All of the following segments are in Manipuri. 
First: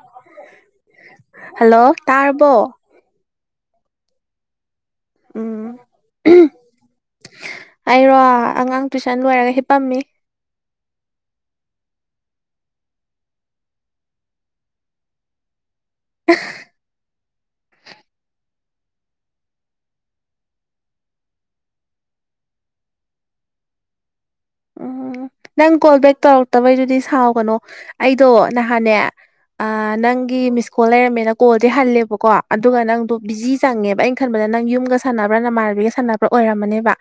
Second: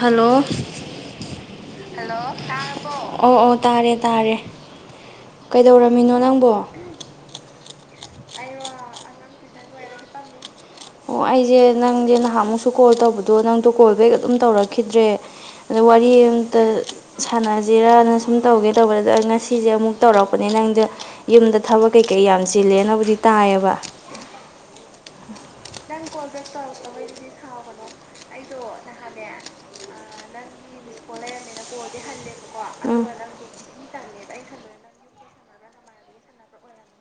ꯍꯜꯂꯣ ꯍꯜꯂꯣ ꯇꯥꯔ ꯑꯣ ꯑꯣ ꯇꯥꯔꯦ ꯇꯥꯔꯦ ꯀꯩꯗꯧꯔꯝꯃꯤꯅꯣ ꯅꯪꯕꯣ꯫ ꯑꯩꯔꯣ ꯑꯉꯥꯡ ꯇꯨꯏꯁꯟ ꯂꯣꯏꯔꯒ ꯍꯤꯞꯄꯝꯃꯤ꯫ ꯑꯣ ꯑꯩꯖꯦ ꯅꯪꯖꯦ ꯅꯍꯥꯟꯃꯨꯛꯁꯨ ꯀꯣꯜ ꯇꯧꯕꯗꯣ ꯅꯪꯗꯣ ꯀꯣꯜ ꯕꯦꯛ ꯑꯗꯨꯝ ꯇꯧꯔꯛꯈꯤꯗ꯭ꯔꯦ꯫ ꯗ ꯋꯥꯔꯤ ꯑꯝꯇ ꯁꯥꯟꯅꯖꯤꯔꯅ ꯁꯨꯝ ꯇꯧꯒꯦ ꯇꯧꯕꯅꯦ ꯑꯗꯣ ꯑꯩ ꯉꯁꯤꯖꯦ ꯑꯃꯨꯛ ꯇꯧꯔꯛꯄꯅꯦ ꯅꯪꯗ ꯌꯨꯝꯗ ꯊꯕꯛ ꯀꯩꯀꯩ ꯌꯥꯝ ꯆꯤꯜꯂꯦꯅꯕꯨꯗꯤ ꯇꯥꯏꯌꯦꯕ꯫ ꯎꯝ ꯅꯪ ꯀꯣꯜ ꯕꯦꯛ ꯇꯧꯔꯛꯇꯕꯩꯗꯨꯗꯤ ꯁꯥꯎꯒꯅꯣ꯫ ꯑꯩꯗꯣ ꯅꯍꯥꯟꯅꯦ ꯅꯪꯒꯤ ꯃꯤꯁꯀꯣꯜ ꯂꯩꯔꯝꯃꯦꯅ ꯀꯣꯜꯗꯤ ꯍꯜꯂꯦꯕꯀꯣ ꯑꯗꯨꯒ ꯅꯪꯗꯣ ꯕꯤꯖꯤ ꯆꯪꯉꯦꯕ ꯑꯩꯅ ꯈꯟꯕꯗ ꯅꯪ ꯌꯨꯝꯒ ꯁꯥꯟꯅꯕ꯭ꯔꯥ ꯅꯃꯥꯟꯅꯕꯤꯒ ꯁꯥꯟꯅꯕ꯭ꯔꯥ ꯑꯣꯏꯔꯝꯃꯅꯦꯕ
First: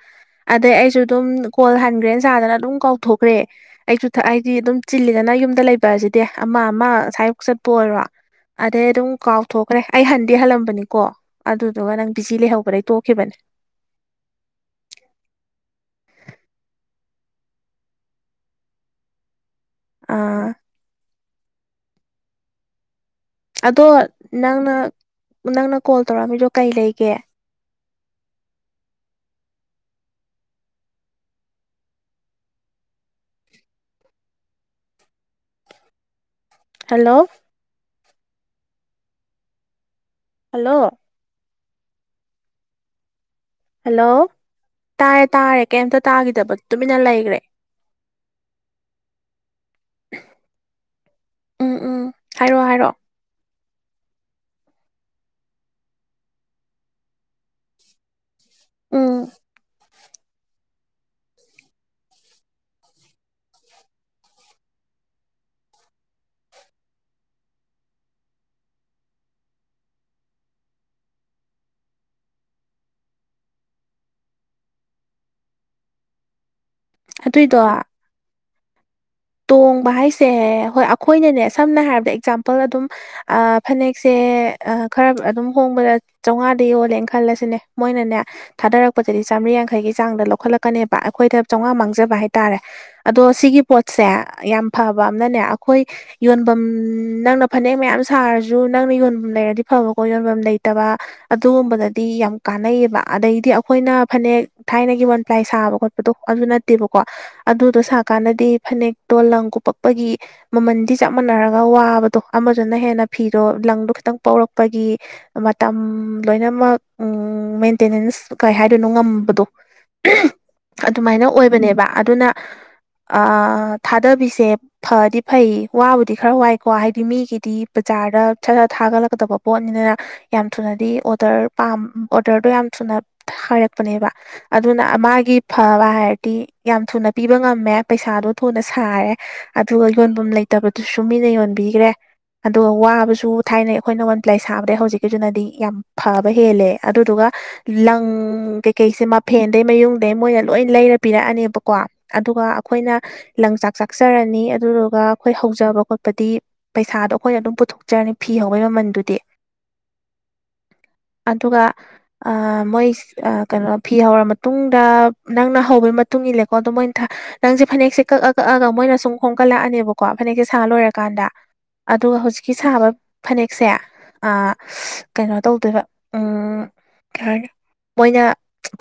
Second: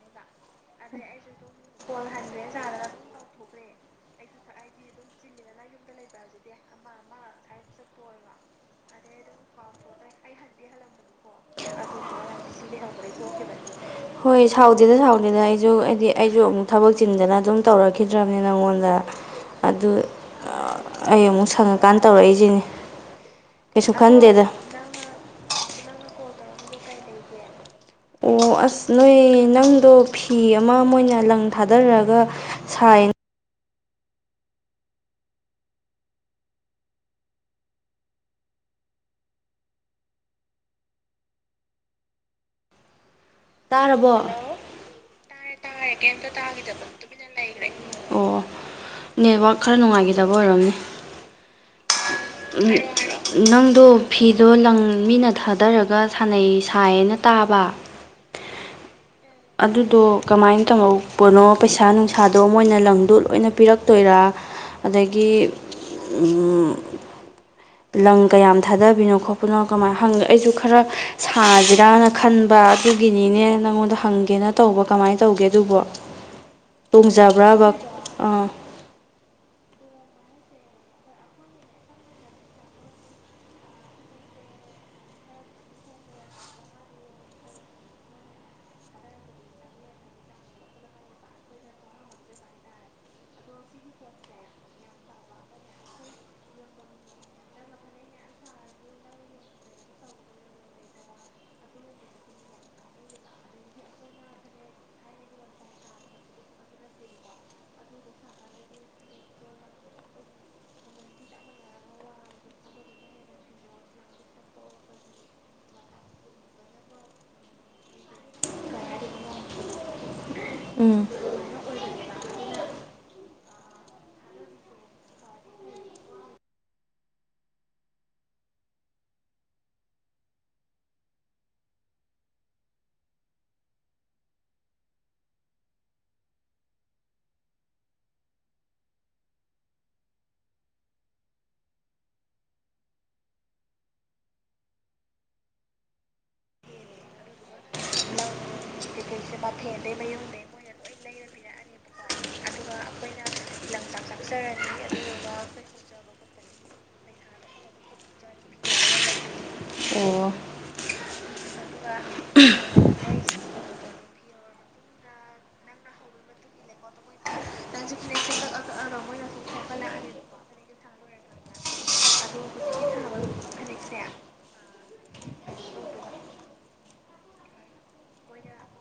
ꯑꯗꯩ ꯑꯩꯁꯨ ꯑꯗꯨꯝ ꯀꯣꯜ ꯍꯟꯈ꯭ꯔꯦꯅ ꯁꯥꯗꯅ ꯑꯗꯨꯝ ꯀꯥꯎꯊꯣꯛꯈ꯭ꯔꯦ ꯑꯩꯁꯨ ꯍꯥꯏꯗꯤ ꯑꯗꯨꯝ ꯆꯤꯜꯂꯤꯗꯅ ꯌꯨꯝꯗ ꯂꯩꯕ ꯑꯁꯤꯗꯤ ꯑꯃ ꯑꯃ ꯑꯁꯥꯏꯌꯨꯛ ꯆꯠꯄ ꯑꯣꯏꯔꯣ ꯑꯗꯩ ꯑꯗꯨꯝ ꯀꯥꯎꯊꯣꯛꯈ꯭ꯔꯦ ꯑꯩ ꯍꯟꯗꯤ ꯍꯜꯂꯝꯕꯅꯤꯀꯣ ꯑꯗꯨꯗꯨꯒ ꯅꯪ ꯕꯤꯖꯤ ꯂꯩꯍꯧꯕꯗꯩ ꯇꯣꯛꯈꯤꯕꯅꯦ ꯍꯣꯏ ꯁꯥꯎꯗꯦꯗ ꯁꯥꯎꯗꯦꯗ ꯑꯩꯁꯨ ꯍꯥꯏꯗꯤ ꯑꯩꯁꯨ ꯑꯃꯨꯛ ꯊꯕꯛ ꯆꯤꯟꯗꯅ ꯑꯗꯨꯝ ꯇꯧꯔꯛꯈꯤꯗ꯭ꯔꯕꯅꯤ ꯅꯪꯉꯣꯟꯗ ꯑꯗꯨ ꯑꯥ ꯑꯩ ꯑꯃꯨꯛ ꯁꯪꯉꯀꯥꯟꯗ ꯇꯧꯔꯛꯏꯁꯤꯅꯦ ꯑꯗꯣ ꯅꯪꯅ ꯅꯪꯅ ꯀꯣꯜ ꯇꯧꯔꯛꯑꯃꯤꯗꯣ ꯀꯩ ꯂꯩꯒꯦ ꯑꯣ ꯑꯁ ꯅꯣꯏ ꯅꯪꯗꯣ ꯐꯤ ꯑꯃ ꯃꯣꯏꯅ ꯂꯪ ꯊꯥꯗꯔꯒ ꯁꯥꯌꯦ ꯍꯜꯂꯣ ꯍꯜꯂꯣ ꯍꯜꯂꯣ ꯇꯥꯔꯦ ꯇꯥꯔꯦ ꯔꯦ ꯀꯩꯝꯇ ꯇꯥꯈꯤꯗꯕ ꯇꯨꯃꯤꯟꯅ ꯂꯩꯈ꯭ꯔꯦ ꯑꯣ ꯅꯦꯠꯋꯥꯛꯛ ꯈꯔ ꯅꯨꯡꯉꯥꯏꯈꯤꯗꯕ ꯑꯣꯏꯔꯝꯅꯤ ꯎꯝ ꯎꯝ ꯍꯥꯏꯔꯛꯑꯣ ꯍꯥꯏꯔꯛꯑꯣ ꯅꯪꯗꯣ ꯐꯤꯗꯣ ꯂꯪ ꯃꯤꯅ ꯊꯥꯗꯔꯒ ꯁꯥꯥꯟꯅꯩ ꯁꯥꯏꯌꯦꯅ ꯇꯥꯕ ꯎꯝ ꯑꯗꯨꯗꯣ ꯀꯃꯥꯏꯅ ꯇꯧꯍꯧꯕꯅꯣ ꯄꯩꯁꯥ ꯅꯨꯡꯁꯥꯗꯣ ꯃꯣꯏꯅ ꯂꯪꯗꯣ ꯂꯣꯏꯅ ꯄꯤꯔꯛꯇꯣꯏꯔꯥ ꯑꯗꯒꯤ ꯂꯪ ꯀꯌꯥꯝ ꯊꯥꯗꯕꯤꯅꯣ ꯈꯣꯠꯄꯅꯣ ꯀꯃꯥꯏꯅ ꯍꯪꯒꯦ ꯑꯩꯁꯨ ꯈꯔ ꯁꯥꯁꯤꯔꯥꯅ ꯈꯟꯕ ꯑꯗꯨꯒꯤꯅꯤꯅꯦ ꯅꯪꯉꯣꯟꯗ ꯍꯪ ꯒꯦꯅ ꯇꯧꯕ ꯀꯃꯥꯏꯅ ꯇꯧꯒꯦ ꯑꯗꯨꯕꯣ ꯑꯗꯨꯏꯗꯣ ꯇꯣꯡꯖꯕ꯭ꯔꯕ ꯑꯥ ꯇꯣꯡꯕ ꯍꯥꯏꯁꯦ ꯍꯣꯏ ꯑꯩꯈꯣꯏꯅꯅꯦ ꯁꯝꯅ ꯍꯥꯏꯔꯕꯗ ꯑꯦꯛꯖꯥꯝꯄꯜ ꯑꯗꯨꯝ ꯑꯥ ꯐꯅꯦꯛꯁꯦ ꯑ ꯈꯔ ꯑꯗꯨꯝ ꯍꯣꯡꯕꯗ ꯆꯥꯝꯃꯉꯥꯗ ꯌꯣꯜꯂꯦꯅ ꯈꯜꯂꯁꯤꯅꯦ ꯃꯣꯏꯅꯅꯦ ꯊꯥꯗꯔꯛꯄꯗꯗꯤ ꯆꯥꯝꯃꯔꯤ ꯌꯥꯡꯈꯩꯒꯤ ꯆꯥꯡꯗ ꯂꯧꯈꯠꯂꯛꯀꯅꯦꯕ ꯑꯩꯈꯣꯏꯗ ꯆꯥꯝꯃꯉꯥ ꯃꯥꯡꯖꯕ ꯍꯥꯏꯇꯥꯔꯦ ꯑꯗꯣ ꯁꯤꯒꯤ ꯄꯣꯠꯁꯦ ꯌꯥꯝ ꯐꯕ ꯑꯃꯅꯅꯦ ꯑꯩꯈꯣꯏ ꯌꯣꯟꯐꯝ ꯅꯪꯅ ꯐꯅꯦꯛ ꯃꯌꯥꯝ ꯁꯥꯔꯁꯨ ꯅꯪꯅ ꯌꯣꯟꯐꯝ ꯂꯩꯔꯗꯤ ꯐꯕꯀꯣ ꯌꯣꯟꯐꯝ ꯂꯩꯇꯕ ꯑꯗꯨꯒꯨꯝꯕꯗꯗꯤ ꯌꯥꯝ ꯀꯥꯟꯅꯩꯑꯕ ꯑꯗꯩꯗꯤ ꯑꯩꯈꯣꯏꯅ ꯐꯅꯦꯛ ꯊꯥꯏꯅꯒꯤ ꯋꯥꯟ ꯄ꯭ꯂꯥꯏ ꯁꯥꯕ ꯈꯣꯠꯄ ꯑꯗꯣ ꯑꯗꯨ ꯅꯠꯇꯦꯕꯀꯣ ꯑꯗꯨꯗꯣ ꯁꯥꯀꯥꯟꯗꯗꯤ ꯐꯅꯦꯛꯇꯣ ꯂꯪ ꯀꯨꯞꯄꯛꯄꯒꯤ ꯃꯃꯟꯗꯤ ꯆꯞ ꯃꯥꯟꯅꯔꯒ ꯋꯥꯕꯗꯣ ꯑꯃꯗꯨꯅ ꯍꯦꯟꯅ ꯐꯤꯗꯣ ꯂꯪꯗꯣ ꯈꯤꯇꯪ ꯄꯧꯔꯛꯄꯒꯤ ꯃꯇꯝ ꯂꯣꯏꯅꯃꯛ ꯎꯝ ꯃꯦꯟꯇꯦꯅꯦꯟꯁ ꯀꯩ ꯍꯥꯏꯗꯣꯏꯅꯣ ꯉꯝꯕꯗꯣ ꯎꯝ ꯑꯗꯨꯃꯥꯏꯅ ꯑꯣꯏꯕꯅꯦꯕ ꯑꯗꯨꯅ ꯊꯥꯗꯕꯤꯁꯦ ꯐꯗꯤ ꯐꯩ ꯋꯥꯕꯨꯗꯤ ꯈꯔ ꯋꯥꯏꯀꯣ ꯍꯥꯏꯗꯤ ꯃꯤꯒꯤꯗꯤ ꯕꯖꯥꯔꯗ ꯁꯠ ꯁꯠ ꯊꯥꯒꯠꯂꯛꯀꯗꯕ ꯄꯣꯠꯅꯤꯗꯅ ꯌꯥꯝ ꯊꯨꯅꯗꯤ ꯑꯣꯗꯔ ꯄꯥꯝ ꯑꯣꯗꯔꯗꯣ ꯌꯥꯝ ꯊꯨꯅ ꯍꯥꯏꯔꯛꯄꯅꯦꯕ ꯑꯗꯨꯅ ꯃꯥꯒꯤ ꯐꯕ ꯍꯥꯏꯔꯗꯤ ꯌꯥꯝ ꯊꯨꯅ ꯄꯤꯕ ꯉꯝꯃꯦ ꯄꯩꯁꯥꯗꯣ ꯊꯨꯅ ꯁꯥꯔꯦ ꯑꯗꯨꯒ ꯌꯣꯟꯐꯝ ꯂꯩꯇꯕꯗꯨꯁꯨ ꯃꯤꯅ ꯌꯣꯟꯕꯤꯈ꯭ꯔꯦ ꯑꯗꯣ ꯋꯥꯕꯁꯨ ꯊꯥꯏꯅꯩ ꯑꯩꯈꯣꯏꯅ ꯋꯥꯟ ꯄ꯭ꯂꯥꯏ ꯁꯥꯕꯗꯩ ꯍꯧꯖꯤꯛꯀꯤꯗꯨꯅꯗꯤ ꯌꯥꯝ ꯐꯕ ꯍꯦꯜꯂꯦ ꯑꯗꯨꯗꯨꯒ ꯂꯪ ꯀꯩꯀꯩꯁꯦ ꯃꯐꯦꯟꯗꯩ ꯃꯌꯨꯡꯗꯩ ꯃꯣꯏ ꯂꯣꯏ ꯂꯩꯔ ꯄꯤꯔꯛꯑꯅꯦꯕꯀꯣ ꯑꯗꯨꯒ ꯑꯩꯈꯣꯏꯅ ꯂꯪ ꯆꯥꯛ ꯆꯥꯛꯆꯔꯅꯤ ꯑꯗꯨꯗꯨꯒ ꯑꯩꯈꯣꯏ ꯍꯧꯖꯕ ꯈꯣꯠꯄꯗꯤ ꯄꯩꯁꯥꯗꯣ ꯑꯩꯈꯣꯏꯅ ꯑꯗꯨꯝ ꯄꯨꯊꯣꯛꯆꯔꯅꯤ ꯐꯤ ꯍꯧꯕꯩ ꯃꯃꯜꯗꯨꯗꯤ ꯑꯣ ꯑꯗꯨꯒ ꯃꯣꯏ ꯑ ꯀꯩꯅꯣ ꯐꯤ ꯍꯧꯔ ꯃꯇꯨꯡꯗ ꯅꯪꯅ ꯍꯧꯕꯩ ꯃꯇꯨꯡ ꯏꯜꯂꯦꯀꯣ ꯑꯗꯨ ꯃꯣꯏꯅ ꯊ ꯅꯪꯁꯦ ꯐꯅꯦꯛꯁꯦ ꯀꯛꯑ ꯀꯛꯑꯒ ꯃꯣꯏꯅ ꯁꯨꯝ ꯈꯣꯝꯒꯠꯂꯛꯑꯅꯦꯕꯀꯣ ꯐꯅꯦꯛꯁꯦ ꯁꯥ ꯂꯣꯏꯔꯀꯥꯟꯗ ꯑꯗꯨꯒ ꯍꯧꯖꯤꯛꯀꯤ ꯁꯥꯕ ꯐꯅꯦꯛꯁꯦ ꯑ ꯀꯩꯅꯣ ꯇꯧꯗꯣꯏꯕ ꯎ ꯃꯣꯏꯅ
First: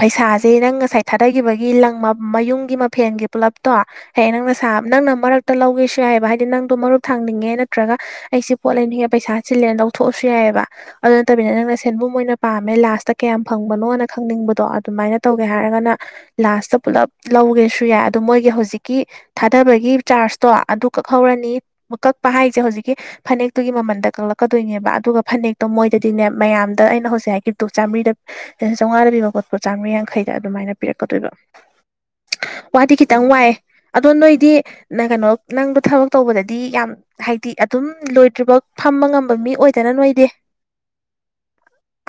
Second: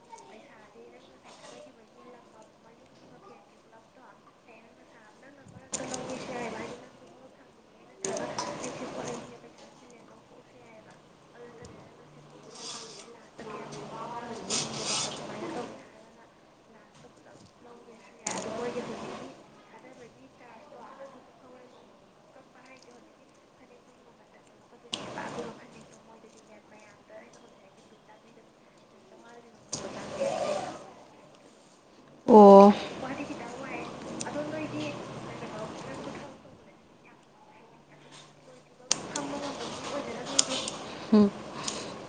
ꯄꯩꯁꯥꯁꯦ ꯅꯪ ꯉꯁꯥꯏ ꯊꯥꯗꯈꯤꯕꯒꯤ ꯂꯪ ꯃ ꯃꯌꯨꯝꯒꯤ ꯃꯐꯦꯟꯒꯤ ꯄꯨꯂꯞꯇꯣ ꯍꯌꯦ ꯅꯪꯅ ꯁꯥꯕ ꯅꯪꯅ ꯃꯔꯛꯇ ꯂꯧꯒꯦꯁꯨ ꯌꯥꯏꯌꯦꯕ ꯍꯥꯏꯗꯤ ꯅꯪꯗꯣ ꯃꯔꯨꯞ ꯊꯥꯡꯅꯤꯡꯉꯦ ꯅꯠꯇ꯭ꯔꯒ ꯑꯩꯁꯤ ꯄꯣꯠ ꯂꯩꯅꯤꯡꯉꯦ ꯄꯩꯁꯥ ꯆꯤꯜꯂꯦꯅ ꯂꯧꯊꯣꯛꯑꯁꯨ ꯌꯥꯏꯌꯦꯕ ꯑꯗꯨ ꯅꯠꯇꯕꯤꯅ ꯅꯪꯅ ꯁꯦꯟꯕꯨꯝ ꯑꯣꯏꯅ ꯄꯥꯝꯃꯦ ꯂꯥꯁꯇ ꯀꯌꯥꯝ ꯐꯪꯕꯅꯣꯅ ꯈꯪꯅꯤꯡꯕꯗꯣ ꯑꯗꯨꯃꯥꯏꯅ ꯇꯧꯒꯦ ꯍꯥꯏꯔꯒꯅ ꯂꯥꯁꯇ ꯄꯨꯂꯞ ꯂꯧꯒꯦꯁꯨ ꯌꯥꯏ ꯑꯗꯣ ꯃꯣꯏꯒꯤ ꯍꯧꯖꯤꯛ ꯀꯤ ꯊꯥꯗꯕꯒꯤ ꯆꯥꯔꯖꯇꯣ ꯑꯗꯨ ꯀꯛꯍꯧꯔꯅꯤ ꯀꯛꯄ ꯍꯥꯏꯁꯦ ꯍꯧꯖꯤꯛꯀꯤ ꯐꯅꯦꯛꯇꯨꯒꯤ ꯃꯃꯟꯗ ꯀꯛꯂꯛꯀꯗꯣꯏꯅꯦꯕ ꯑꯗꯨꯒ ꯐꯅꯦꯛꯇꯣ ꯃꯣꯏꯗꯗꯤꯅꯦ ꯃꯌꯥꯝꯗ ꯑꯩꯅ ꯍꯧꯖꯤꯛ ꯍꯥꯏꯈꯤ ꯇꯣꯛ ꯆꯥꯝꯃꯔꯤꯗ ꯆꯧꯉꯥꯗ ꯄꯤꯕ ꯄꯣꯠꯄ ꯆꯝꯃꯔꯤ ꯌꯥꯡꯈꯩꯗ ꯑꯗꯨꯃꯥꯏꯅ ꯄꯤꯔꯛꯀꯗꯣꯏꯕ ꯑꯣ ꯋꯥꯗꯤ ꯈꯤꯇꯪ ꯋꯥꯏ ꯑꯗꯣ ꯅꯣꯏꯗꯤ ꯅ ꯀꯩꯅꯣ ꯅꯪꯗꯣ ꯊꯕꯛ ꯇꯧꯕꯗꯗꯤ ꯌꯥꯝ ꯍꯥꯏꯗꯤ ꯑꯗꯨꯝ ꯂꯣꯏꯗ꯭ꯔꯤꯕꯧ ꯐꯝꯕ ꯉꯝꯕ ꯃꯤ ꯑꯣꯏꯗꯅ ꯅꯣꯏꯗꯤ ꯎꯝ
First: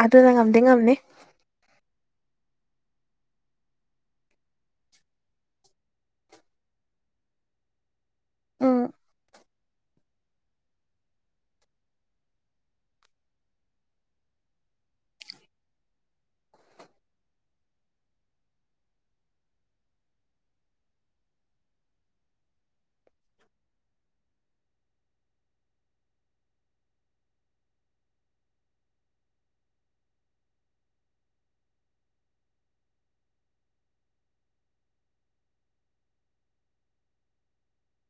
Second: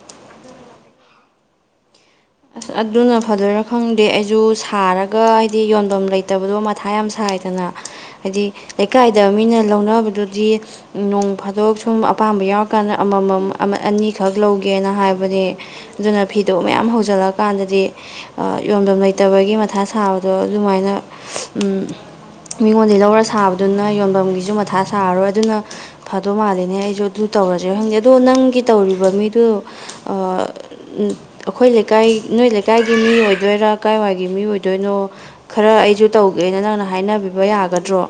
ꯑꯗꯨꯅ ꯉꯝꯗꯤ ꯉꯝꯅꯤ ꯑꯁ ꯑꯗꯨꯅ ꯐꯗꯣꯏꯔꯥ ꯈꯪꯗꯦ ꯑꯩꯁꯨ ꯁꯥꯔꯒ ꯍꯥꯏꯗꯤ ꯌꯣꯟꯐꯝ ꯂꯩꯇꯕꯗꯣ ꯃꯊꯥ ꯌꯥꯝ ꯁꯥꯏ ꯗꯅ ꯍꯥꯏꯗꯤ ꯎꯝ ꯂꯩꯀꯥꯏꯗ ꯃꯤꯅ ꯂꯧꯅꯕꯗꯨꯗꯤ ꯅꯣꯡ ꯐꯥꯗꯣꯛ ꯁꯨꯝ ꯑꯄꯥꯝꯕ ꯌꯥꯎꯔꯀꯥꯟꯗ ꯑꯃꯃꯝ ꯑꯃ ꯑꯅꯤꯈꯛ ꯂꯧꯒꯦꯅ ꯍꯥꯏꯕꯅꯦ ꯑꯗꯨꯅ ꯐꯤꯗꯣ ꯃꯌꯥꯝ ꯍꯧꯖꯤꯜꯂꯛ ꯀꯥꯟꯗꯗꯤ ꯑ ꯌꯣꯟꯕꯝ ꯂꯩꯇꯕꯒꯤ ꯃꯊꯥ ꯁꯥꯕꯗꯣ ꯑꯗꯨꯃꯥꯏꯅ ꯎꯝ ꯃꯤꯉꯣꯟꯗꯩ ꯂꯧꯔ ꯁꯥꯕꯗꯨꯅ ꯌꯣꯟꯐꯝꯒꯤꯁꯨ ꯃꯊꯥ ꯁꯥꯔꯔꯣꯏ ꯑꯗꯨꯅ ꯐꯥꯗꯧ ꯃꯥꯂꯦꯅꯦ ꯑꯩꯁꯨ ꯑꯗꯨ ꯇꯧꯔꯁꯦ ꯈꯪꯗꯦ ꯑꯗꯣ ꯅꯪꯒꯤ ꯇꯧꯔꯤꯕ ꯃꯤꯗꯨ ꯑ ꯑꯈꯣꯏ ꯂꯩꯀꯥꯏ ꯅꯣꯏ ꯂꯩꯀꯥꯏꯒꯤ ꯃꯤ ꯑꯣꯏꯗꯣꯏꯔꯥ ꯀꯥꯏꯋꯥꯏꯒꯤ ꯃꯤ ꯑꯣꯏꯗꯣꯏꯅꯣ ꯈꯔ ꯑꯩꯁꯨ ꯇꯧꯒꯦꯅ ꯅꯪꯅ ꯍꯥꯏꯅꯕꯤꯕ ꯌꯥꯒꯗ꯭ꯔꯣ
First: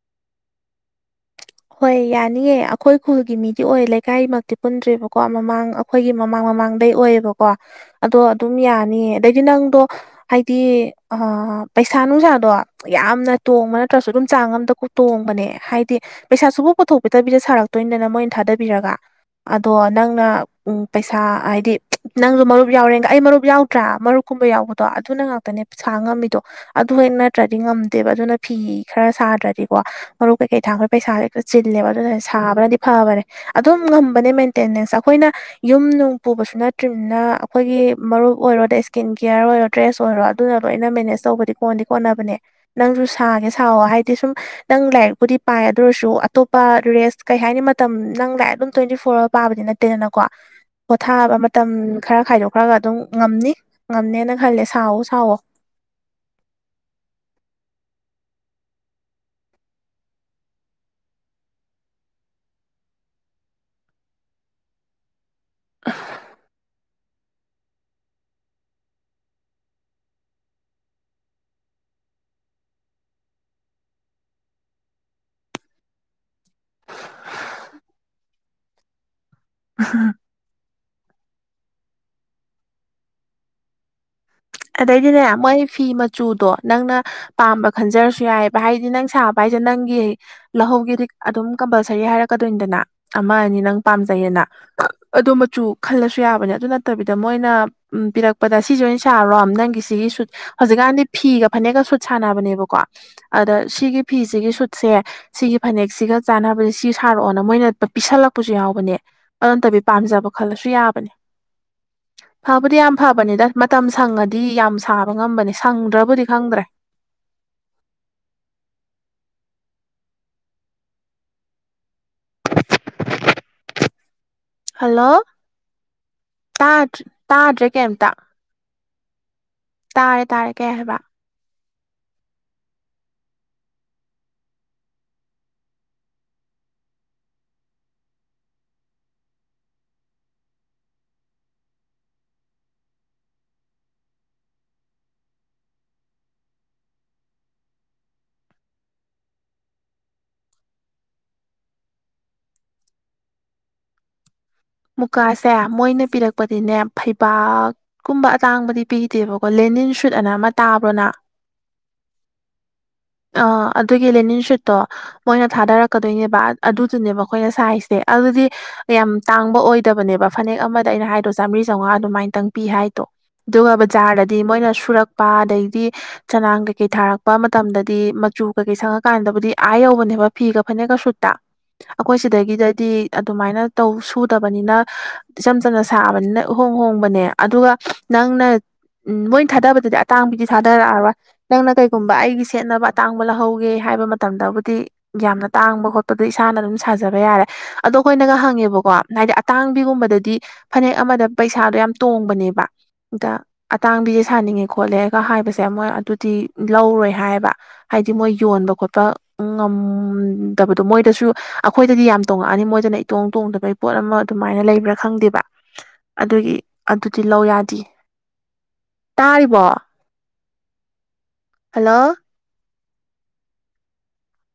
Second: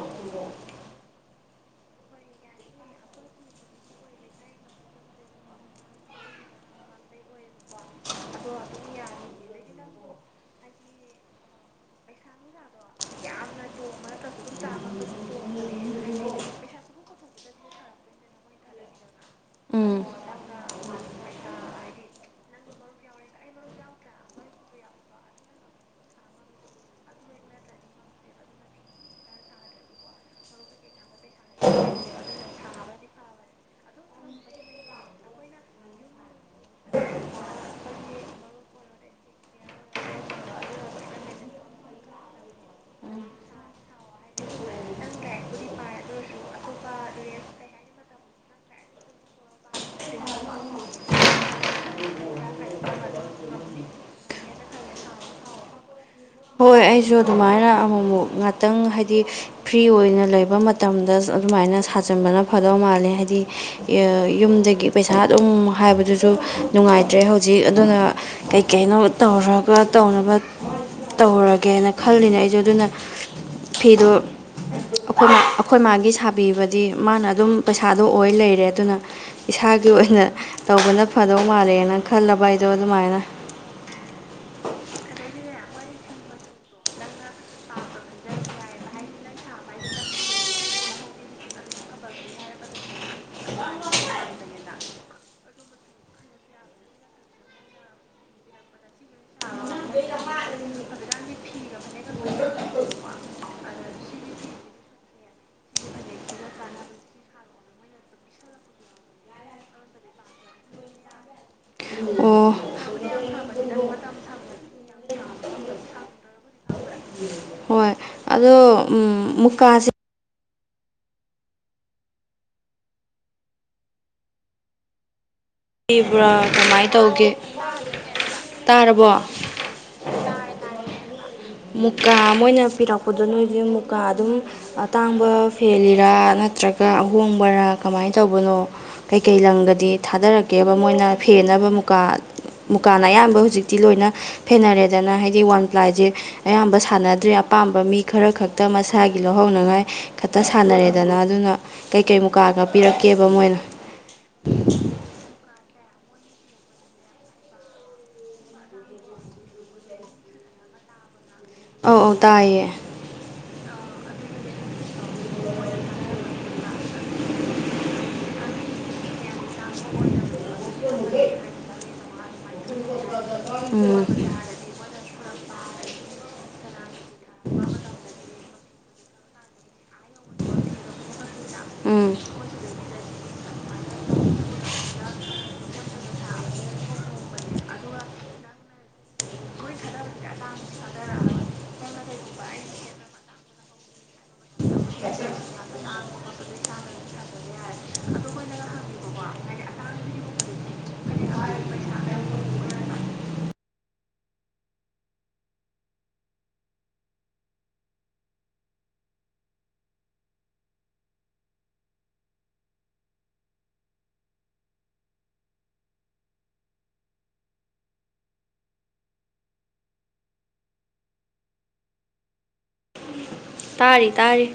ꯍꯣꯏ ꯌꯥꯅꯤꯉꯦ ꯑꯈꯣꯏ ꯈꯨꯜꯒꯤ ꯃꯤꯗꯤ ꯑꯣꯏ ꯂꯩꯀꯥꯏꯃꯛꯇꯤ ꯄꯨꯟꯗ꯭ꯔꯦꯕꯀꯣ ꯃꯃꯥꯡ ꯑꯈꯣꯏꯒꯤ ꯃꯃꯥꯡ ꯃꯃꯥꯡꯗꯩ ꯑꯣꯏꯌꯦꯕꯀꯣ ꯑꯗꯣ ꯑꯗꯨꯝ ꯌꯥꯅꯤꯌꯦ ꯑꯗꯩꯗꯤ ꯅꯪꯗꯣ ꯍꯥꯏꯗꯤ ꯍꯥ ꯄꯩꯁꯥ ꯅꯨꯡꯁꯥꯗꯣ ꯌꯥꯝꯅ ꯇꯣꯡꯕ ꯅꯠꯇ꯭ꯔꯁꯨ ꯑꯗꯨꯝ ꯆꯥꯡ ꯑꯝꯗ ꯇꯣꯡꯕꯅꯦ ꯍꯥꯏꯗꯤ ꯄꯩꯁꯥꯁꯨꯐꯕꯨ ꯄꯨꯊꯣꯛꯄꯤꯇꯕꯤꯗ ꯁꯥꯔꯛꯇꯣꯏꯗꯅ ꯃꯣꯏꯅ ꯊꯥꯗꯕꯤꯔꯒ ꯑꯗꯣ ꯎꯝ ꯅꯪꯅ ꯎ ꯄꯩꯁꯥ ꯍꯥꯏꯗꯤ ꯅꯪꯁꯨ ꯃꯔꯨꯞ ꯌꯥꯎꯔꯦꯡꯒ ꯑꯩ ꯃꯔꯨꯞ ꯌꯥꯎꯗ꯭ꯔꯥ ꯃꯔꯨꯞ ꯀꯨꯝꯕ ꯌꯥꯎꯕꯗꯣ ꯑꯗꯨꯅ ꯉꯥꯛꯇꯅꯦ ꯄꯩꯁꯥ ꯉꯝꯃꯤꯗꯣ ꯑꯗꯨ ꯍꯦꯛ ꯅꯠꯇ꯭ꯔꯗꯤ ꯉꯝꯗꯦꯕ ꯑꯗꯨꯅ ꯐꯤ ꯈꯔ ꯁꯥꯗ꯭ꯔꯗꯤꯀꯣ ꯃꯔꯨꯞ ꯀꯩꯀꯩ ꯊꯥꯡꯒꯠ ꯄꯩꯁꯥ ꯍꯦꯛꯇ ꯆꯤꯜꯂꯦꯕ ꯑꯗꯨꯅ ꯁꯥꯕꯅꯗꯤ ꯐꯕꯅꯦ ꯑꯗꯨꯝ ꯉꯝꯕꯅꯦ ꯃꯦꯟꯇꯦꯅꯦꯟꯁ ꯑꯈꯣꯏꯅ ꯌꯨꯝ ꯅꯨꯡ ꯄꯨꯕꯁꯨ ꯅꯠꯇ꯭ꯔꯤꯝꯅ ꯑꯈꯣꯏꯒꯤ ꯃꯔꯨꯞ ꯑꯣꯏꯔꯣꯗ ꯏꯁꯀꯤꯟ ꯀꯤꯌꯥꯔ ꯑꯣꯏꯔꯣ ꯇ꯭ꯔꯦꯁ ꯑꯣꯏꯔꯣ ꯑꯗꯨꯅ ꯂꯣꯏꯅ ꯃꯦꯅꯦꯖ ꯇꯧꯕꯗꯤ ꯀꯣꯟꯗꯤ ꯀꯣꯟꯅꯕꯅꯦ ꯅꯪꯁꯨ ꯁꯥꯒꯦ ꯁꯥꯑꯣ ꯍꯥꯏꯗꯤ ꯁꯨꯝ ꯅꯪ ꯂꯥꯏꯔꯤꯛꯄꯨꯗꯤ ꯄꯥꯏ ꯑꯗꯨ ꯑꯣꯏꯔꯁꯨ ꯑꯇꯣꯞꯄ ꯔꯦꯁ ꯀꯩ ꯍꯥꯏꯅꯤ ꯃꯇꯝ ꯅꯪ ꯂꯥꯏꯛ ꯑꯗꯨꯝ ꯇ꯭ꯋꯦꯟꯇꯤ ꯐꯣꯔ ꯑꯋꯥꯔ ꯄꯥꯕꯗꯤ ꯅꯠꯇꯦꯗꯅꯀꯣ ꯄꯣꯊꯥꯕ ꯃꯇꯝ ꯈꯔ ꯈꯥꯏꯗꯣꯛꯈ꯭ꯔꯒ ꯑꯗꯨꯝ ꯉꯝꯅꯤ ꯉꯝꯅꯦꯅ ꯈꯜꯂꯦ ꯁꯥꯎꯋꯦ ꯁꯥꯎꯋꯦ ꯍꯣꯏ ꯑꯩꯁꯨ ꯑꯗꯨꯃꯥꯏꯅ ꯑꯃꯨꯛꯃꯨꯛ ꯉꯥꯛꯇꯪ ꯍꯥꯏꯗꯤ ꯐ꯭ꯔꯤ ꯑꯣꯏꯅ ꯂꯩꯕ ꯃꯇꯝꯗ ꯑꯗꯨꯃꯥꯏꯅ ꯁꯥꯖꯟꯕꯅ ꯐꯗꯧ ꯃꯥꯜꯂꯦ ꯍꯥꯏꯗꯤ ꯌꯨꯝꯗꯒꯤ ꯄꯩꯁꯥ ꯑꯗꯨꯝ ꯍꯥꯏꯕꯗꯨꯁꯨ ꯅꯨꯡꯉꯥꯏꯇ꯭ꯔꯦ ꯍꯧ ꯖꯤꯛ ꯑꯗꯨꯅ ꯀꯩꯀꯩꯅꯣ ꯇꯧꯔꯒ ꯇꯧꯅꯕ ꯇꯧꯔ ꯀꯦꯅ ꯈꯜꯂꯤꯅꯦ ꯑꯩꯁꯨ ꯑꯗꯨꯅ ꯐꯤꯗꯣ ꯑꯩꯈꯣꯏ ꯑꯩꯈꯣꯏ ꯃꯥꯒꯤ ꯁꯥꯕꯤꯕꯗꯤ ꯃꯥꯅ ꯑꯗꯨꯝ ꯄꯩꯁꯥꯗꯣ ꯑꯣꯏ ꯂꯩꯔꯦ ꯑꯗꯨꯅ ꯏꯁꯥꯒꯤ ꯑꯣꯏꯅ ꯇꯧꯕꯅ ꯐꯗꯧ ꯃꯥꯜꯂꯦꯅ ꯈꯜꯂꯕ ꯑꯩꯗꯣ ꯑꯗꯨꯃꯥꯏꯅ ꯑꯗꯩꯗꯤꯅꯦ ꯃꯣꯏ ꯐꯤ ꯃꯆꯨꯗꯣ ꯅꯪꯅ ꯄꯥꯝꯕ ꯈꯟꯖꯔꯁꯨ ꯌꯥꯏꯑꯕ ꯍꯥꯏꯗꯤ ꯅꯪ ꯁꯥꯕ ꯍꯥꯏꯁꯦ ꯅꯪꯒꯤ ꯂꯧꯍꯧꯒꯦꯗꯤ ꯑꯗꯨꯝ ꯀꯝꯄꯜꯁꯔꯤ ꯍꯥꯏꯔꯛꯀꯗꯣꯏꯅꯤꯗꯅ ꯑꯃ ꯑꯅꯤ ꯅꯪ ꯄꯥꯝꯖꯩꯌꯦꯅ ꯑꯗꯣ ꯃꯆꯨ ꯈꯜꯂꯁꯨ ꯌꯥꯕꯅꯦ ꯑꯗꯨ ꯅꯠꯇꯕꯤꯗ ꯃꯣꯏꯅ ꯎꯝ ꯄꯤꯔꯛꯄꯗ ꯁꯤꯁꯦ ꯑꯣꯏꯅ ꯁꯥꯔꯣ ꯅꯪꯒꯤꯁꯤꯒꯤ ꯁꯨꯠ ꯍꯧꯖꯤꯛꯀꯥꯟꯗꯤ ꯐꯤꯒ ꯐꯅꯦꯛꯀ ꯁꯨꯠ ꯁꯥꯟꯅꯕꯅꯦꯕꯀꯣ ꯑꯗ ꯁꯤꯒꯤ ꯐꯤꯁꯤꯒꯤ ꯁꯨꯠꯁꯦ ꯁꯤꯒꯤ ꯐꯅꯦꯛꯁꯤꯒ ꯆꯥꯟꯅꯕ ꯁꯤ ꯁꯥꯔꯛꯑꯣꯅ ꯃꯣꯏꯅ ꯄꯤꯁꯜꯂꯛꯄꯁꯨ ꯌꯥꯎꯕꯅꯦ ꯑꯗꯨ ꯅꯠꯇꯕꯤ ꯄꯥꯝꯖꯕ ꯈꯜꯂꯁꯨ ꯌꯥꯕꯅꯦ ꯑꯣ ꯐꯕꯨꯗꯤ ꯌꯥꯝ ꯐꯕꯅꯤꯗ ꯃꯇꯝ ꯁꯪꯉꯗꯤ ꯐꯤ ꯌꯥꯝ ꯁꯥꯕ ꯉꯝꯕꯅꯦ ꯁꯪꯗ꯭ꯔꯕꯨꯗꯤ ꯈꯪꯗ꯭ꯔꯦ ꯍꯣꯏ ꯑꯗꯣ ꯎꯝ ꯃꯨꯀꯥꯁꯦ [inaudible] ꯍꯜꯂꯣ ꯂꯩꯕ꯭ꯔꯥ ꯀꯃꯥꯏ ꯇꯥꯗ꯭ꯔ ꯇꯧꯒꯦ ꯇꯥꯗ꯭ꯔꯦ ꯀꯩꯝꯇ ꯇꯥꯔꯕꯣ ꯇꯥꯔꯦ ꯇꯥꯔꯦ ꯀꯩ ꯍꯥꯏꯕ ꯃꯨꯀꯥ ꯃꯣꯏꯅ ꯄꯤꯔꯛꯄꯗꯣ ꯅꯣꯏꯗꯤ ꯃꯨꯀꯥ ꯑꯗꯨꯝ ꯑꯇꯥꯡꯕ ꯐꯦꯜꯂꯤꯔꯥ ꯅꯠꯇ꯭ꯔꯒ ꯑꯍꯣꯡꯕꯔꯥ ꯀꯃꯥꯏ ꯇꯧꯕꯅꯣ ꯀꯩꯀꯩ ꯂꯪꯒꯗꯤ ꯊꯥꯗꯔꯛꯀꯦꯕ ꯃꯣꯏꯅ ꯐꯦꯟꯅꯕ ꯃꯨꯀꯥ ꯃꯨꯀꯥꯅ ꯑꯌꯥꯝꯕ ꯍꯧꯖꯤꯛꯇꯤ ꯂꯣꯏꯅ ꯐꯦꯟꯅꯔꯦꯗꯅ ꯍꯥꯏꯗꯤ ꯋꯥꯟ ꯄ꯭ꯂꯥꯏꯖꯦ ꯑꯌꯥꯝꯕ ꯁꯥꯟꯅꯗ꯭ꯔꯦ ꯑꯄꯥꯝꯕ ꯃꯤ ꯈꯔ ꯈꯛꯇ ꯃꯁꯥꯒꯤ ꯂꯧꯍꯧꯅꯉꯥꯏ ꯈꯠꯇ ꯁꯥꯟꯅꯔꯦꯗꯅ ꯑꯗꯨꯅ ꯀꯩꯀꯩ ꯃꯨꯀꯥꯒ ꯄꯤꯔꯛꯀꯦꯕ ꯃꯣꯏꯅ ꯃꯨꯀꯥꯁꯦ ꯃꯣꯏꯅ ꯄꯤꯔꯛꯄꯗꯤꯅꯦ ꯐꯩꯕꯥꯛ ꯀꯨꯝꯕ ꯑꯇꯥꯡꯕꯗꯤ ꯄꯤꯗꯦꯕꯀꯣ ꯂꯦꯅꯤꯟ ꯁꯨꯠ ꯑꯅ ꯑꯃ ꯇꯥꯕ꯭ꯔꯣ ꯅꯪ ꯑꯧ ꯑꯧ ꯇꯥꯏꯌꯦ ꯑ ꯑꯗꯨꯒꯤ ꯂꯦꯅꯤꯟ ꯁꯨꯠꯇꯣ ꯃꯣꯏꯅ ꯊꯥꯗꯔꯛꯀꯗꯣꯏꯅꯦꯕ ꯑꯗꯨꯗꯨꯅꯦꯕ ꯑꯩꯈꯣꯏꯅ ꯁꯥꯏꯁꯦ ꯑꯗꯨꯗꯤ ꯌꯥꯝ ꯇꯥꯡ ꯑꯣꯏꯗꯕꯅꯦꯕ ꯐꯅꯦꯛ ꯑꯃꯗ ꯑꯩꯅ ꯍꯥꯏꯗ꯭ꯔꯣ ꯆꯃ꯭ꯔꯤ ꯆꯧꯉꯥ ꯑꯗꯨꯃꯥꯏꯇꯪ ꯄꯤ ꯍꯥꯏꯗꯣ ꯑꯗꯨꯒ ꯎꯝ ꯕꯖꯥꯔꯗ ꯗꯤ ꯃꯣꯏꯅ ꯁꯨꯔꯛꯄ ꯑꯗꯩꯗꯤ ꯆꯅꯥꯡ ꯀꯩꯀꯩ ꯊꯥꯔꯛꯄ ꯃꯇꯝꯗꯗꯤ ꯃꯆꯨ ꯀꯩꯀꯩ ꯁꯪꯉꯀꯥꯟꯗꯕꯨꯗꯤ ꯑꯥ ꯌꯧꯕꯅꯦꯕ ꯐꯤꯒ ꯐꯅꯦꯛꯀ ꯁꯨꯠꯇ ꯎꯝ ꯑꯈꯣꯏ ꯁꯤꯗꯒꯤꯗꯗꯤ ꯑꯗꯨꯃꯥꯏꯅ ꯇꯧ ꯁꯨꯗꯕꯅꯤꯅ ꯏꯆꯝ ꯆꯝꯅ ꯁꯥꯕꯅꯤꯅ ꯎꯍꯣꯡ ꯍꯣꯡꯕꯅꯦ ꯑꯗꯨꯒ ꯅꯪꯅ ꯎꯝ ꯃꯣꯏ ꯊꯥꯗꯕꯗꯗꯤ ꯑꯇꯥꯡꯕꯤꯗꯤ ꯊꯥꯗꯔꯛꯑꯔꯣꯏ ꯅꯪꯅ ꯀꯩꯒꯨꯝꯕ ꯑꯩꯒꯤ ꯁꯦꯠꯅꯕ ꯑꯇꯥꯡꯕ ꯂꯧꯍꯧꯒꯦ ꯍꯥꯏꯕ ꯃꯇꯝꯗꯕꯨꯗꯤ ꯌꯥꯝꯅ ꯇꯥꯡꯕ ꯈꯣꯠꯄꯗꯤ ꯏꯁꯥꯅ ꯑꯗꯨꯝ ꯁꯥꯖꯕ ꯌꯥꯔꯦ ꯑꯗꯣ ꯑꯩꯈꯣꯏꯅꯒ ꯍꯪꯉꯦꯕꯀꯣ ꯍꯥꯏꯗꯤ ꯑꯇꯥꯡꯕꯤꯒꯨꯝꯕꯗꯗꯤ ꯐꯅꯦꯛ ꯑꯃꯗ ꯄꯩꯁꯥꯗꯣ ꯌꯥꯝ ꯇꯣꯡꯕꯅꯦꯕ ꯗ ꯑꯇꯥꯡꯕꯤꯁꯦ ꯁꯥꯅꯤꯡꯉꯦ ꯈꯣꯠꯂꯦꯒ ꯍꯥꯏꯕꯁꯦ ꯃꯣꯏ ꯑꯗꯨꯗꯤ ꯂꯧꯔꯣꯏ ꯍꯥꯏꯌꯦꯕ ꯍꯥꯏꯗꯤ ꯃꯣꯏ ꯌꯣꯟꯕ ꯈꯣꯠꯄ ꯉꯝꯗꯕꯗꯨ ꯃꯣꯏꯗꯁꯨ ꯑꯩꯈꯣꯏꯗꯗꯤ ꯌꯥꯝ ꯇꯣꯡꯉꯛꯑꯅꯤ ꯃꯣꯏꯗꯅ ꯇꯣꯡ ꯇꯣꯡꯗꯕꯩ ꯄꯣꯠ ꯑꯃ ꯑꯗꯨꯃꯥꯏꯅ ꯂꯩꯕ꯭ꯔꯥ ꯈꯪꯗꯦꯕ ꯑꯗꯨꯒꯤ ꯑꯗꯨꯗꯤ ꯂꯧ ꯌꯥꯗꯤꯑꯦ ꯇꯥꯔꯤꯕꯣ ꯍꯜꯂꯣ ꯇꯥꯔꯤ ꯇꯥꯔꯤ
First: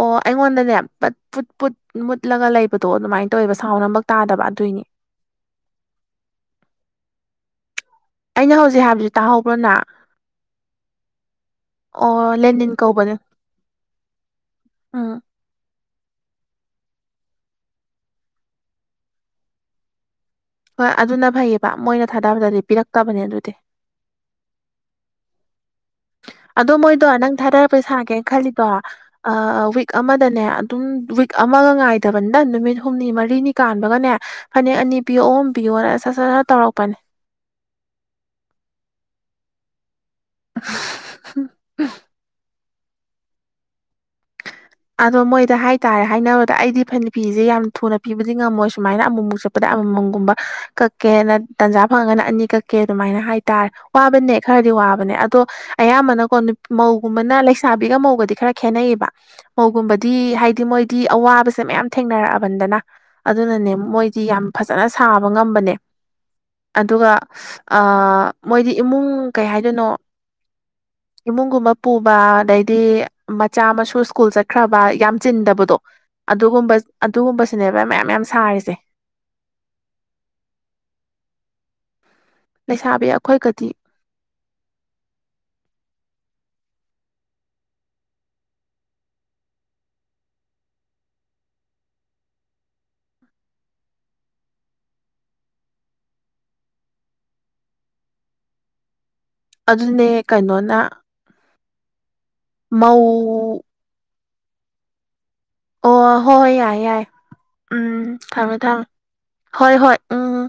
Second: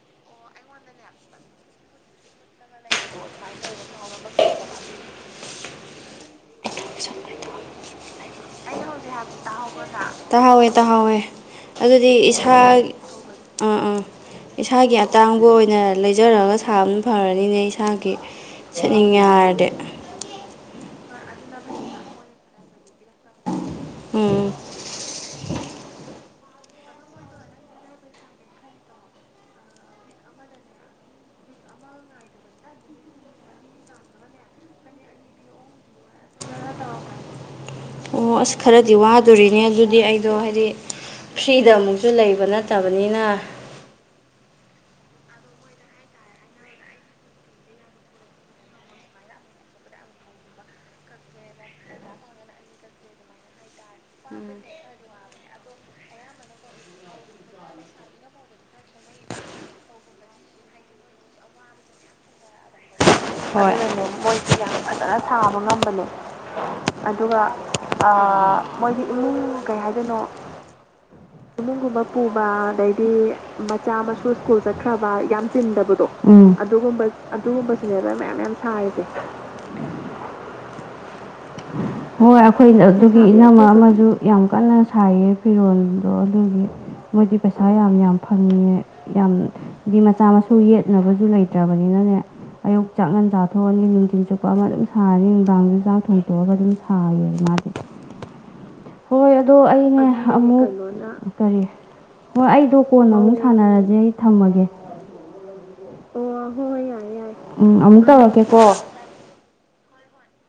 ꯑꯣ ꯑꯩꯉꯣꯟꯗꯅꯦ ꯄꯠ ꯄꯨꯠ-ꯄꯨꯠ ꯃꯨꯠꯂꯒ ꯂꯩꯕꯗꯣ ꯑꯗꯨꯃꯥꯏꯅ ꯇꯧꯌꯦꯕ ꯁꯥꯎꯟ ꯑꯃꯕꯛ ꯇꯥꯗꯕ ꯑꯗꯨꯏꯅꯤ ꯑꯩꯅ ꯍꯧꯖꯤꯛ ꯍꯥꯏ [unintelligible] ꯇꯥꯍꯥꯎꯋꯦ ꯇꯥꯍꯥꯎꯋꯦ ꯑꯗꯨꯗꯤ ꯑꯣ ꯏꯁꯥ ꯂꯦꯟꯗꯤꯟ ꯀꯧꯕꯅꯦ ꯑ ꯑ ꯏꯁꯥꯒꯤ ꯎꯝ ꯑꯇꯥꯡꯕ ꯑꯣꯏꯅ ꯂꯩꯖꯔꯒ ꯁꯥꯕꯅ ꯐꯥꯔꯅꯤꯅꯦ ꯏꯁꯥꯒꯤ ꯁꯦꯠꯅꯤꯡꯉꯦ ꯍꯥꯏꯔꯗꯤ ꯍꯣꯏ ꯑꯗꯨꯅ ꯐꯩꯌꯦꯕ ꯃꯣꯏꯅ ꯊꯥꯗꯕꯗꯗꯤ ꯄꯤꯔꯛꯇꯕꯅꯦ ꯑꯗꯨꯗꯤ ꯎꯝ ꯑꯗꯣ ꯃꯣꯏꯗꯣ ꯅꯪ ꯊꯥꯔꯛꯄ ꯁꯥꯔꯛꯀꯦ ꯈꯜꯂꯤꯗꯣ ꯑꯥ ꯋꯤꯛ ꯑꯃꯗꯅꯦ ꯑꯗꯨꯝ ꯋꯤꯛ ꯑꯃꯒ ꯉꯥꯏꯗꯕꯅꯤꯗ ꯅꯪ ꯅꯨꯃꯤꯠ ꯍꯨꯝꯅꯤ ꯃꯔꯤꯅꯤ ꯀꯥꯟꯕꯒꯅꯦ ꯐꯅꯦꯛ ꯑꯅꯤ ꯄꯤꯌꯣ ꯑꯍꯨꯝ ꯄꯤꯌꯣꯅ ꯁꯠ ꯁꯠ ꯇꯧꯔꯛꯄꯅꯦ ꯑꯣ ꯑꯁ ꯈꯔꯗꯤ ꯋꯥꯗꯣꯔꯤꯅꯦ ꯑꯗꯨꯗꯤ ꯑꯩꯗꯣ ꯍꯥꯏꯗꯤ ꯐ꯭ꯔꯤꯗ ꯑꯃꯨꯛꯁꯨ ꯂꯩꯕ ꯅꯠ ꯇꯕꯅꯤꯅ [inaudible] ꯑꯗꯣ ꯃꯣꯏꯗ ꯍꯥꯏꯇꯥꯔꯦ ꯍꯥꯏꯅꯕꯗ ꯑꯩꯗꯤ ꯐꯅꯤ ꯐꯤꯁꯦ ꯌꯥꯝ ꯊꯨꯅ ꯄꯤꯕꯗꯤ ꯉꯝꯃꯣꯏ ꯁꯨꯃꯥꯏꯅ ꯑꯃꯨꯛ ꯃꯨꯛ ꯆꯠꯄ ꯄꯗ ꯑꯃ ꯃꯝꯒꯨꯝꯕ ꯀꯛꯀꯦꯅ ꯇꯟꯖꯥ ꯐꯪꯉꯥꯒꯅ ꯑꯅꯤ ꯀꯛꯀꯦ ꯑꯗꯨꯃꯥꯏꯅ ꯍꯥꯏꯇꯥꯔꯦ ꯋꯥꯕꯅꯦ ꯈꯔꯗꯤ ꯋꯥꯕꯅꯦ ꯑꯗꯣ ꯑꯌꯥꯝꯕꯅꯀꯣ ꯅꯨ ꯃꯧꯒꯨꯝꯕꯅ ꯂꯩꯁꯥꯕꯤꯒ ꯃꯧꯒꯗꯤ ꯈꯔ ꯈꯦꯠꯅꯩꯕ ꯃꯧꯒꯨꯝꯕꯗꯤ ꯍꯥꯏꯗꯤ ꯃꯣꯏꯗꯤ ꯑꯋꯥꯕꯁꯦ ꯃꯌꯥꯝ ꯊꯦꯡꯅꯔꯛꯑꯕꯅꯤꯗꯅ ꯑꯗꯨꯅꯅꯦ ꯃꯣꯏꯗꯤ ꯌꯥꯝ ꯐꯖꯅ ꯁꯥꯕ ꯉꯝꯕꯅꯦ ꯑꯗꯨꯒ ꯑꯥ ꯃꯣꯏꯗꯤ ꯏꯃꯨꯡ ꯀꯩ ꯍꯥꯏꯗꯣꯏꯅꯣ ꯏꯃꯨꯡꯒꯨꯝꯕ ꯄꯨꯕ ꯑꯗꯩꯗꯤ ꯃꯆꯥ ꯃꯁꯨ ꯁꯨ ꯁ꯭ꯀꯨꯜ ꯆꯠꯈ꯭ꯔꯕ ꯌꯥꯝ ꯆꯤꯟꯗꯕꯗꯣ ꯎꯝ ꯑꯗꯨꯒꯨꯝꯕ ꯑꯗꯨꯒꯨꯝꯕꯁꯤꯅꯦꯕ ꯃꯌꯥꯝ ꯃꯌꯥꯝ ꯁꯥꯔꯤꯁꯦ [inaudible] ꯍꯣꯏ ꯑꯩꯈꯣꯏ ꯂꯩꯁꯥꯕꯤ [unintelligible] ꯒꯤ ꯑꯩꯈꯣꯏꯒꯗꯤ ꯏꯅꯝꯃ ꯑꯃꯁꯨ ꯌꯥꯝ ꯀꯟꯅ ꯁꯥꯏꯌꯦ ꯐꯤꯔꯣꯜꯗꯣ ꯑꯗꯨꯒꯤ ꯃꯣꯏꯗꯤ ꯄꯩꯁꯥ ꯌꯥꯝ ꯌꯥꯝ ꯐꯪꯉꯦ ꯌꯥꯝꯅ ꯗꯤ ꯃꯆꯥ ꯃꯁꯨ ꯌꯦꯠꯅꯕꯁꯨ ꯂꯩꯇ꯭ꯔꯕꯅꯤꯅꯅꯦ ꯑꯌꯨꯛ ꯆꯥꯛ ꯉꯟ ꯆꯥꯊꯣꯛꯑꯅꯤ ꯅꯨꯡꯊꯤꯟ ꯆꯨ ꯄ ꯑꯃ ꯑꯗꯨꯝ ꯁꯥꯔꯅꯤ ꯅꯨꯡꯗꯥꯡꯁꯨ ꯆꯥꯛ ꯊꯣꯡꯇꯣꯛꯑꯒ ꯑꯗꯨꯝ ꯁꯥꯕꯅꯤ ꯃꯥꯗꯤ ꯍꯣꯏ ꯑꯗꯣ ꯑꯩꯅꯦ ꯑꯗꯨꯅꯦ ꯑꯃꯨꯛ ꯀꯩꯅꯣꯅ ꯀꯔꯤ ꯍꯣꯏ ꯑꯩꯗꯣ ꯀꯣꯟꯅ ꯑꯃꯨꯛ ꯃꯧ ꯁꯥꯟꯅꯔꯁꯦ ꯑꯩ ꯊꯝꯃꯒꯦ ꯑꯣ ꯍꯣꯏ ꯍꯣꯏ ꯌꯥꯏ ꯌꯥꯏ ꯑꯃꯨꯛ ꯎꯝ ꯊꯝꯃꯦ ꯇꯧꯔꯛꯀꯦꯀꯣ ꯊꯝꯃꯦ ꯍꯣꯏ ꯍꯣꯏ ꯎꯝ